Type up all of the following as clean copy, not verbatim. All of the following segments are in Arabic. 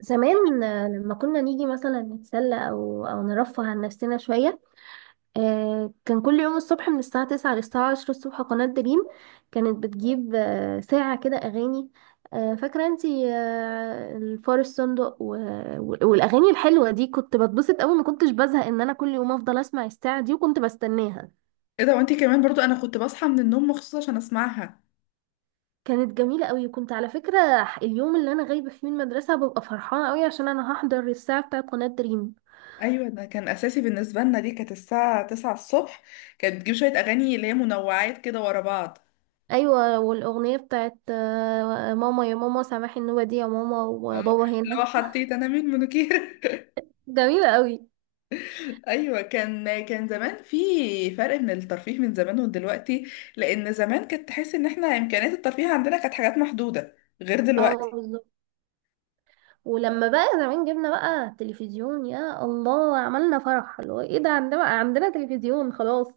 زمان، لما كنا نيجي مثلا نتسلى أو نرفه عن نفسنا شوية. كان كل يوم الصبح من الساعة تسعة للساعة عشرة الصبح قناة دريم. كانت بتجيب ساعة كده أغاني. فاكرة انتي، الفار الصندوق والأغاني الحلوة دي، كنت بتبسط أوي، ما كنتش بزهق إن أنا كل يوم أفضل أسمع الساعة دي، وكنت بستناها. ايه ده؟ وانتي كمان برضو انا كنت بصحى من النوم مخصوص عشان اسمعها. كانت جميلة أوي، كنت على فكرة. اليوم اللي أنا غايبة فيه من المدرسة ببقى فرحانة أوي عشان أنا هحضر الساعة بتاعة قناة دريم. ايوه، ده كان اساسي بالنسبه لنا، دي كانت الساعه 9 الصبح. كانت بتجيب شويه اغاني اللي هي منوعات كده ورا بعض. ايوه، والاغنيه بتاعت ماما يا ماما سامحي النوبه دي يا ماما، اه، وبابا اللي هنا. هو حطيت انا مين منوكير. جميله قوي. ايوه، كان زمان في فرق من الترفيه من زمان ودلوقتي، لان زمان كانت تحس ان احنا امكانيات الترفيه عندنا كانت حاجات محدوده، غير اه، دلوقتي. بالظبط. ولما بقى زمان جبنا بقى تلفزيون، يا الله، عملنا فرح، اللي هو ايه ده، عندنا بقى عندنا تلفزيون خلاص.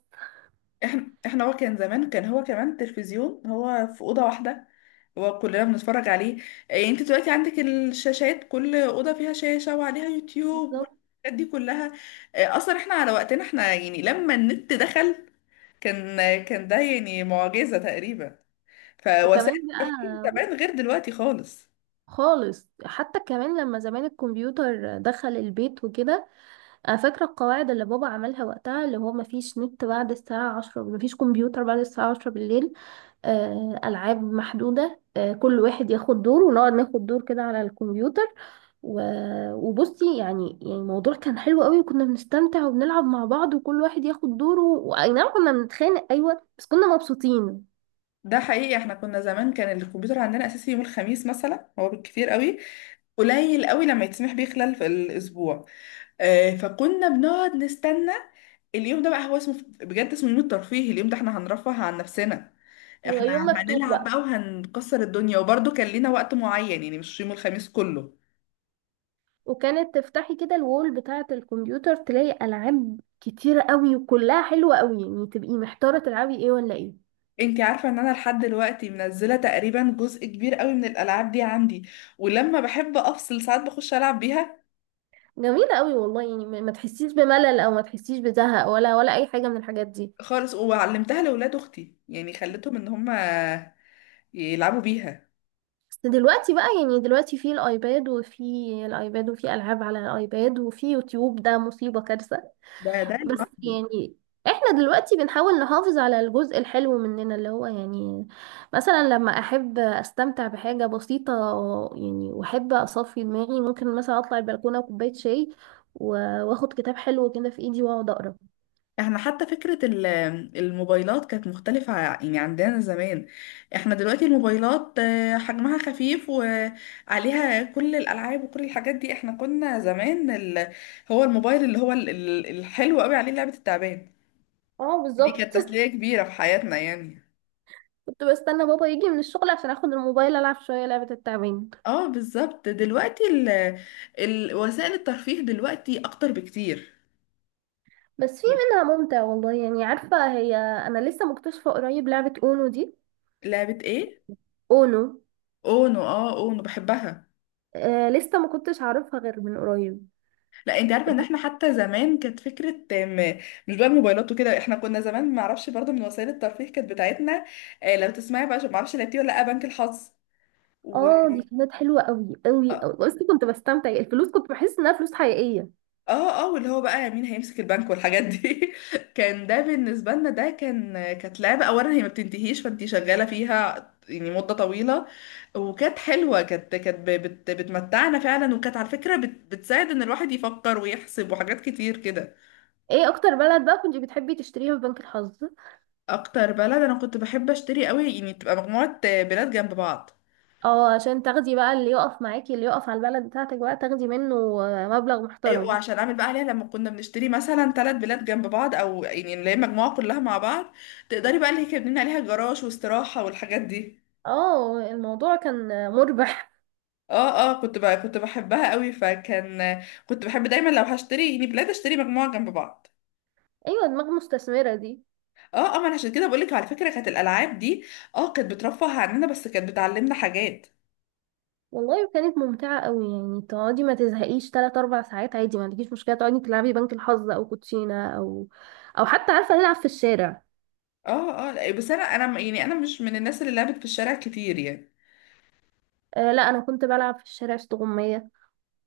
احنا هو كان زمان، كان هو كمان تلفزيون هو في اوضه واحده، هو كلنا بنتفرج عليه. إيه، انت دلوقتي عندك الشاشات، كل اوضه فيها شاشه وعليها يوتيوب بالظبط. والحاجات دي كلها. إيه، اصلا احنا على وقتنا احنا يعني لما النت دخل، كان كان ده يعني معجزه تقريبا. فوسائل وكمان الترفيه بقى زمان غير دلوقتي خالص. خالص، حتى كمان لما زمان الكمبيوتر دخل البيت وكده. انا فاكره القواعد اللي بابا عملها وقتها، اللي هو مفيش نت بعد الساعه 10، مفيش كمبيوتر بعد الساعه 10 بالليل. ألعاب محدودة، كل واحد ياخد دور، ونقعد ناخد دور كده على الكمبيوتر. وبصي يعني الموضوع كان حلو قوي، وكنا بنستمتع وبنلعب مع بعض، وكل واحد ياخد دوره، واي نعم كنا بنتخانق، ايوه، بس كنا مبسوطين. ده حقيقي، احنا كنا زمان كان الكمبيوتر عندنا اساسي يوم الخميس مثلا، هو بالكتير قوي قليل قوي لما يتسمح بيه خلال في الاسبوع. فكنا بنقعد نستنى. اليوم ده بقى هو اسمه بجد اسمه يوم الترفيه، اليوم ده احنا هنرفه عن نفسنا. هو احنا يوم مفتوح هنلعب بقى. بقى وهنكسر الدنيا، وبرضه كان لينا وقت معين يعني مش يوم الخميس كله. وكانت تفتحي كده الوول بتاعة الكمبيوتر، تلاقي ألعاب كتيرة قوي، وكلها حلوة قوي، يعني تبقي محتارة تلعبي ايه ولا ايه. انتي عارفة ان انا لحد دلوقتي منزلة تقريبا جزء كبير قوي من الالعاب دي عندي، ولما بحب افصل ساعات بخش العب بيها. جميلة قوي والله، يعني ما تحسيش بملل، او ما تحسيش بزهق، ولا اي حاجة من الحاجات دي. خالص، وعلمتها لاولاد اختي يعني خليتهم ان هم يلعبوا بيها. دلوقتي بقى، يعني دلوقتي في الايباد وفي الايباد، وفي العاب على الايباد، وفي يوتيوب، ده مصيبة، كارثة. ده بس لوحده. يعني احنا دلوقتي بنحاول نحافظ على الجزء الحلو مننا، اللي هو يعني مثلا لما احب استمتع بحاجة بسيطة، يعني واحب اصفي دماغي، ممكن مثلا اطلع البلكونة وكوباية شاي، واخد كتاب حلو كده في ايدي واقعد اقرا. احنا حتى فكرة الموبايلات كانت مختلفة، يعني عندنا زمان. احنا دلوقتي الموبايلات حجمها خفيف وعليها كل الألعاب وكل الحاجات دي. احنا كنا زمان ال... هو الموبايل اللي هو الحلو قوي عليه لعبة التعبان، اه، دي بالظبط. كانت تسلية كبيرة في حياتنا يعني. كنت بستنى بابا يجي من الشغل عشان اخد الموبايل، العب شوية لعبة التعبان. اه بالظبط، دلوقتي ال... ال... وسائل الترفيه دلوقتي أكتر بكتير. بس في يب. منها ممتع والله. يعني عارفة، هي أنا لسه مكتشفة قريب لعبة أونو دي. لعبة ايه؟ أونو. اونو. اه، اونو بحبها. آه لسه ما كنتش أعرفها غير من قريب. لا، انت عارفه ان احنا حتى زمان كانت فكره، مش بقى الموبايلات وكده، احنا كنا زمان ما اعرفش برضو من وسائل الترفيه كانت بتاعتنا لو تسمعي بقى، ما اعرفش لعبتيه ولا لا، بنك الحظ. و اه دي كانت حلوة قوي قوي اه قوي، بس كنت بستمتع، الفلوس كنت بحس إنها فلوس حقيقية. اه، واللي هو بقى مين هيمسك البنك والحاجات دي. كان ده بالنسبه لنا، ده كان كانت لعبه اولا هي ما بتنتهيش فانت شغاله فيها يعني مده طويله. وكانت حلوه، كانت بتمتعنا فعلا، وكانت على فكره بتساعد ان الواحد يفكر ويحسب وحاجات كتير كده. ايه أكتر بلد بقى كنت بتحبي تشتريها في بنك الحظ؟ اكتر بلد انا كنت بحب اشتري قوي يعني تبقى مجموعة بلاد جنب بعض. اه عشان تاخدي بقى اللي يقف معاكي، اللي يقف على البلد بتاعتك بقى تاخدي منه مبلغ ايوه، محترم. وعشان اعمل بقى عليها لما كنا بنشتري مثلا ثلاث بلاد جنب بعض، او يعني اللي هي مجموعة كلها مع بعض، تقدري بقى اللي هي كان بنبني عليها جراج واستراحة والحاجات دي. اه، الموضوع كان مربح. اه اه، كنت بقى كنت بحبها قوي، فكان كنت بحب دايما لو هشتري يعني بلاد اشتري مجموعة جنب بعض. ايوه، دماغ مستثمرة دي. اه اه، ما انا عشان كده بقولك على فكرة، كانت الالعاب دي اه كانت بترفه عننا بس كانت بتعلمنا حاجات. والله كانت ممتعة قوي، يعني تقعدي ما تزهقيش تلات أربع ساعات عادي، ما عندكيش مشكلة تقعدي تلعبي بنك الحظ أو كوتشينة أو حتى عارفة نلعب في الشارع. اه اه لا، بس انا يعني انا مش من الناس اللي لعبت في الشارع كتير يعني، آه لا، أنا كنت بلعب في الشارع استغمية.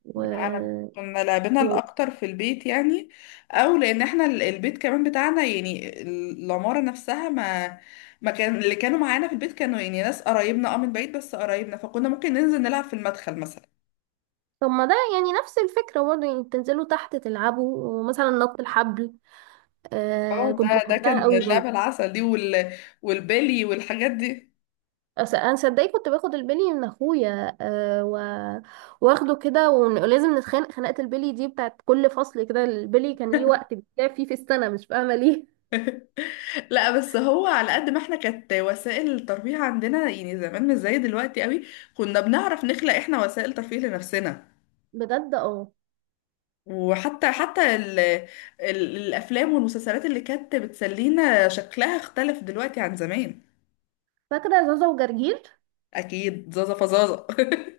و... انا كنا لعبنا و... الاكتر في البيت يعني. او لان احنا البيت كمان بتاعنا يعني العماره نفسها ما ما كان اللي كانوا معانا في البيت كانوا يعني ناس قرايبنا، اه، من بعيد بس قرايبنا، فكنا ممكن ننزل نلعب في المدخل مثلا. طب ما ده يعني نفس الفكرة برضه، يعني تنزلوا تحت تلعبوا، ومثلا نط الحبل. آه اه، كنت ده كان بحبها قوي اللعبه برضه. العسل دي، وال، والبلي والحاجات دي. انا صدقني كنت باخد البلي من اخويا واخده كده، ولازم نتخانق خناقه البلي دي، بتاعت كل فصل كده البلي كان ليه وقت بيتلعب فيه في السنه، مش فاهمه ليه. لا، بس هو على قد ما احنا كانت وسائل الترفيه عندنا يعني زمان مش زي دلوقتي قوي، كنا بنعرف نخلق احنا وسائل ترفيه لنفسنا. بجد اه. وحتى حتى ال ال الافلام والمسلسلات اللي كانت بتسلينا شكلها اختلف دلوقتي عن زمان. فاكره زازا وجرجير. اكيد زازا، فزازا.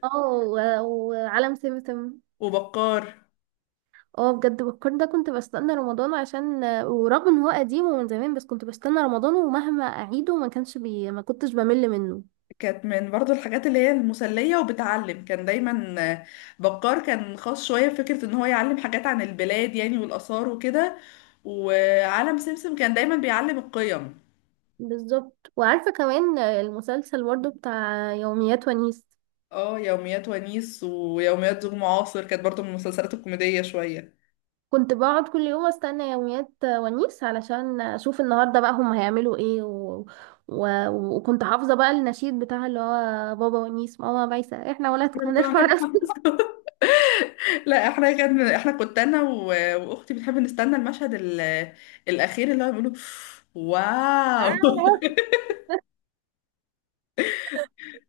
اه، وعالم سمسم. وبكار. اه بجد، بكر ده كنت بستنى رمضان، عشان ورغم ان هو قديم ومن زمان، بس كنت بستنى رمضان، ومهما اعيده ما كانش بي... ما كنتش بمل منه. كانت من برضو الحاجات اللي هي المسلية وبتعلم، كان دايما بكار كان خاص شوية بفكرة ان هو يعلم حاجات عن البلاد يعني والآثار وكده، وعالم سمسم كان دايما بيعلم القيم. بالظبط، وعارفه كمان المسلسل برضه بتاع يوميات ونيس. اه، يوميات ونيس ويوميات زوج معاصر كانت برضو من المسلسلات الكوميدية شوية. كنت بقعد كل يوم استنى يوميات ونيس علشان اشوف النهارده بقى هم هيعملوا ايه وكنت حافظه بقى النشيد بتاع، اللي هو بابا ونيس، ماما بايسه، احنا ولادكم هنرفع راسنا. لا احنا كان احنا كنت انا واختي بنحب نستنى المشهد الاخير اللي هو بيقولوا واو. آه.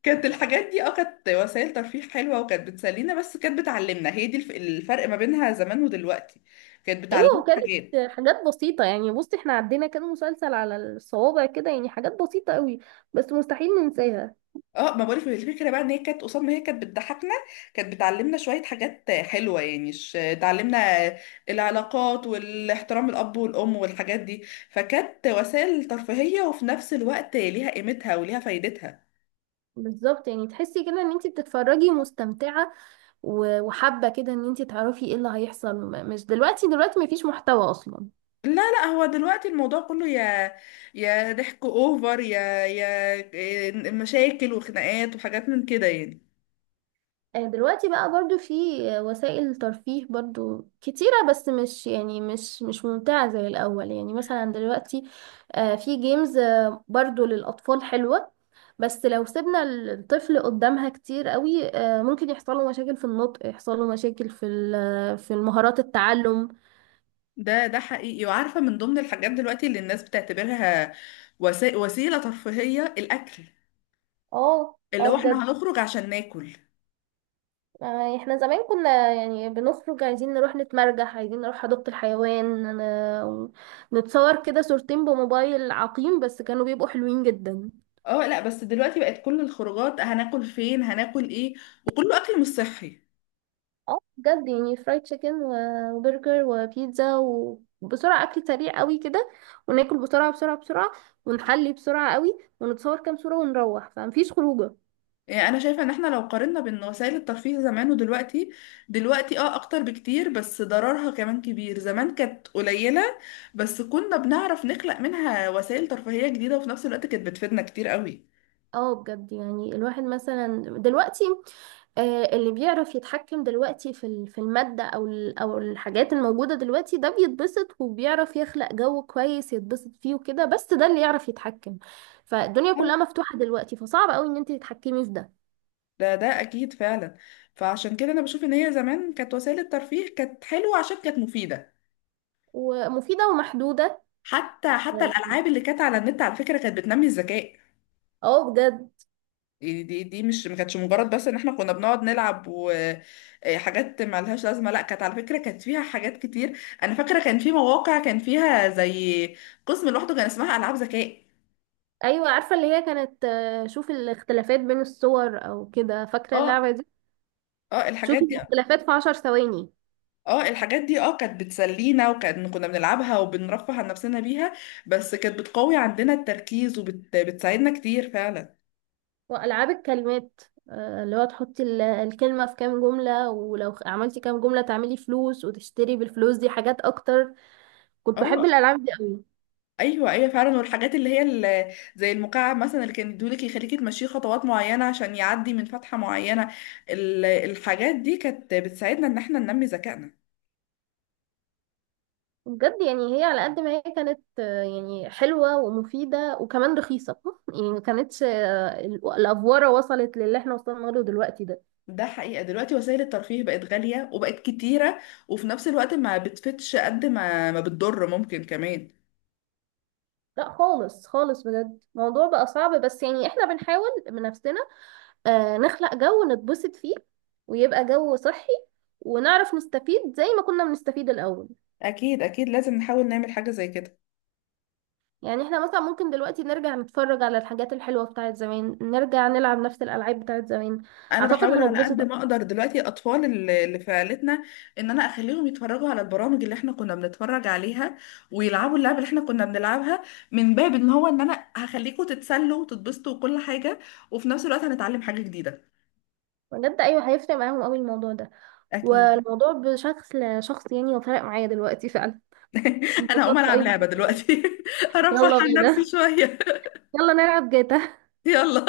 كانت الحاجات دي اه كانت وسائل ترفيه حلوه وكانت بتسلينا بس كانت بتعلمنا، هي دي الفرق ما بينها زمان ودلوقتي، كانت بتعلمنا ايوه، كانت حاجات. حاجات بسيطه، يعني بصي احنا عدينا كان مسلسل على الصوابع كده، يعني حاجات بسيطه قوي، بس مستحيل ننساها. اه، ما بقولك الفكره بقى ان هي كانت قصاد ما هي كانت بتضحكنا، كانت بتعلمنا شويه حاجات حلوه يعني، تعلمنا العلاقات والاحترام، الاب والام والحاجات دي. فكانت وسائل ترفيهيه، وفي نفس الوقت ليها قيمتها وليها فايدتها. بالظبط، يعني تحسي كده ان انت بتتفرجي مستمتعه، وحابه كده ان انت تعرفي ايه اللي هيحصل، مش دلوقتي مفيش محتوى اصلا. لا لا، هو دلوقتي الموضوع كله يا ضحك اوفر، يا مشاكل وخناقات وحاجات من كده يعني. دلوقتي بقى برضو في، وسائل ترفيه برضو كتيرة، بس مش، يعني مش ممتعة زي الأول، يعني مثلا دلوقتي في جيمز، برضو للأطفال حلوة، بس لو سيبنا الطفل قدامها كتير قوي ممكن يحصل له مشاكل في النطق، يحصل له مشاكل في المهارات التعلم. ده حقيقي، وعارفه من ضمن الحاجات دلوقتي اللي الناس بتعتبرها وسيله ترفيهيه، الاكل. اه اللي اه، هو احنا بجد. هنخرج عشان ناكل. احنا زمان كنا يعني بنخرج عايزين نروح نتمرجح، عايزين نروح حديقة الحيوان، نتصور كده صورتين بموبايل عقيم، بس كانوا بيبقوا حلوين جدا. اه لا، بس دلوقتي بقت كل الخروجات هناكل فين، هناكل ايه، وكله اكل مش صحي. اه بجد، يعني فرايد تشيكن وبرجر وبيتزا، وبسرعة، أكل سريع قوي كده، وناكل بسرعة بسرعة بسرعة، ونحلي بسرعة قوي، ونتصور كام صورة ونروح، فمفيش خروجة. يعني انا شايفه ان احنا لو قارنا بين وسائل الترفيه زمان ودلوقتي، دلوقتي اه اكتر بكتير بس ضررها كمان كبير، زمان كانت قليله بس كنا بنعرف نخلق منها وسائل ترفيهيه جديده، وفي نفس الوقت كانت بتفيدنا كتير قوي. اه بجد، يعني الواحد مثلا دلوقتي اللي بيعرف يتحكم دلوقتي في المادة، أو الحاجات الموجودة دلوقتي، ده بيتبسط وبيعرف يخلق جو كويس يتبسط فيه وكده، بس ده اللي يعرف يتحكم. فالدنيا كلها مفتوحة دلوقتي، فصعب قوي إن أنت تتحكمي في ده. ده اكيد فعلا. فعشان كده انا بشوف ان هي زمان كانت وسائل الترفيه كانت حلوه عشان كانت مفيده. ومفيدة ومحدودة. حتى اه. الالعاب اللي كانت على النت على فكره كانت بتنمي الذكاء. بجد. يعني دي مش ما كانتش مجرد بس ان احنا كنا بنقعد نلعب وحاجات ما لهاش لازمه، لا كانت على فكره كانت فيها حاجات كتير. انا فاكره كان في مواقع كان فيها زي قسم لوحده كان اسمها العاب ذكاء. أيوة، عارفة اللي هي كانت شوفي الاختلافات بين الصور أو كده، فاكرة اه اللعبة دي؟ اه، الحاجات شوفي دي. الاختلافات في عشر ثواني. اه الحاجات دي اه كانت بتسلينا، وكان كنا بنلعبها وبنرفه عن نفسنا بيها، بس كانت بتقوي عندنا التركيز وبتساعدنا كتير فعلا. وألعاب الكلمات، اللي هو تحطي الكلمة في كام جملة، ولو عملتي كام جملة تعملي فلوس، وتشتري بالفلوس دي حاجات أكتر. كنت بحب اه الألعاب دي قوي. ايوه ايوه فعلا، والحاجات اللي هي زي المكعب مثلا اللي كان يدولك يخليك تمشيه خطوات معينه عشان يعدي من فتحه معينه، الحاجات دي كانت بتساعدنا ان احنا ننمي ذكائنا. بجد، يعني هي على قد ما هي كانت يعني حلوة ومفيدة وكمان رخيصة. يعني ما كانتش الأفوارة وصلت للي احنا وصلنا له دلوقتي ده. ده حقيقه، دلوقتي وسائل الترفيه بقت غاليه وبقت كتيره، وفي نفس الوقت ما بتفتش قد ما ما بتضر، ممكن كمان. لا خالص خالص، بجد الموضوع بقى صعب، بس يعني احنا بنحاول بنفسنا نخلق جو نتبسط فيه، ويبقى جو صحي، ونعرف نستفيد زي ما كنا بنستفيد الأول. اكيد اكيد، لازم نحاول نعمل حاجه زي كده. يعني احنا مثلا ممكن دلوقتي نرجع نتفرج على الحاجات الحلوة بتاعت زمان، نرجع نلعب نفس الألعاب بتاعت زمان. انا أعتقد بحاول على قد هنتبسط ما أكتر. اقدر دلوقتي الاطفال اللي في عيلتنا، ان انا اخليهم يتفرجوا على البرامج اللي احنا كنا بنتفرج عليها ويلعبوا اللعبه اللي احنا كنا بنلعبها، من باب ان هو ان انا هخليكم تتسلوا وتتبسطوا وكل حاجه، وفي نفس الوقت هنتعلم حاجه جديده. بجد أيوة، هيفرق معاهم أوي الموضوع ده. اكيد. والموضوع بشكل شخص يعني وفرق معايا دلوقتي فعلا. انا هقوم انبسطت العب أوي. لعبه دلوقتي. ارفه يلا عن نفسي بينا، شويه. يلا نلعب جاتا. يلا.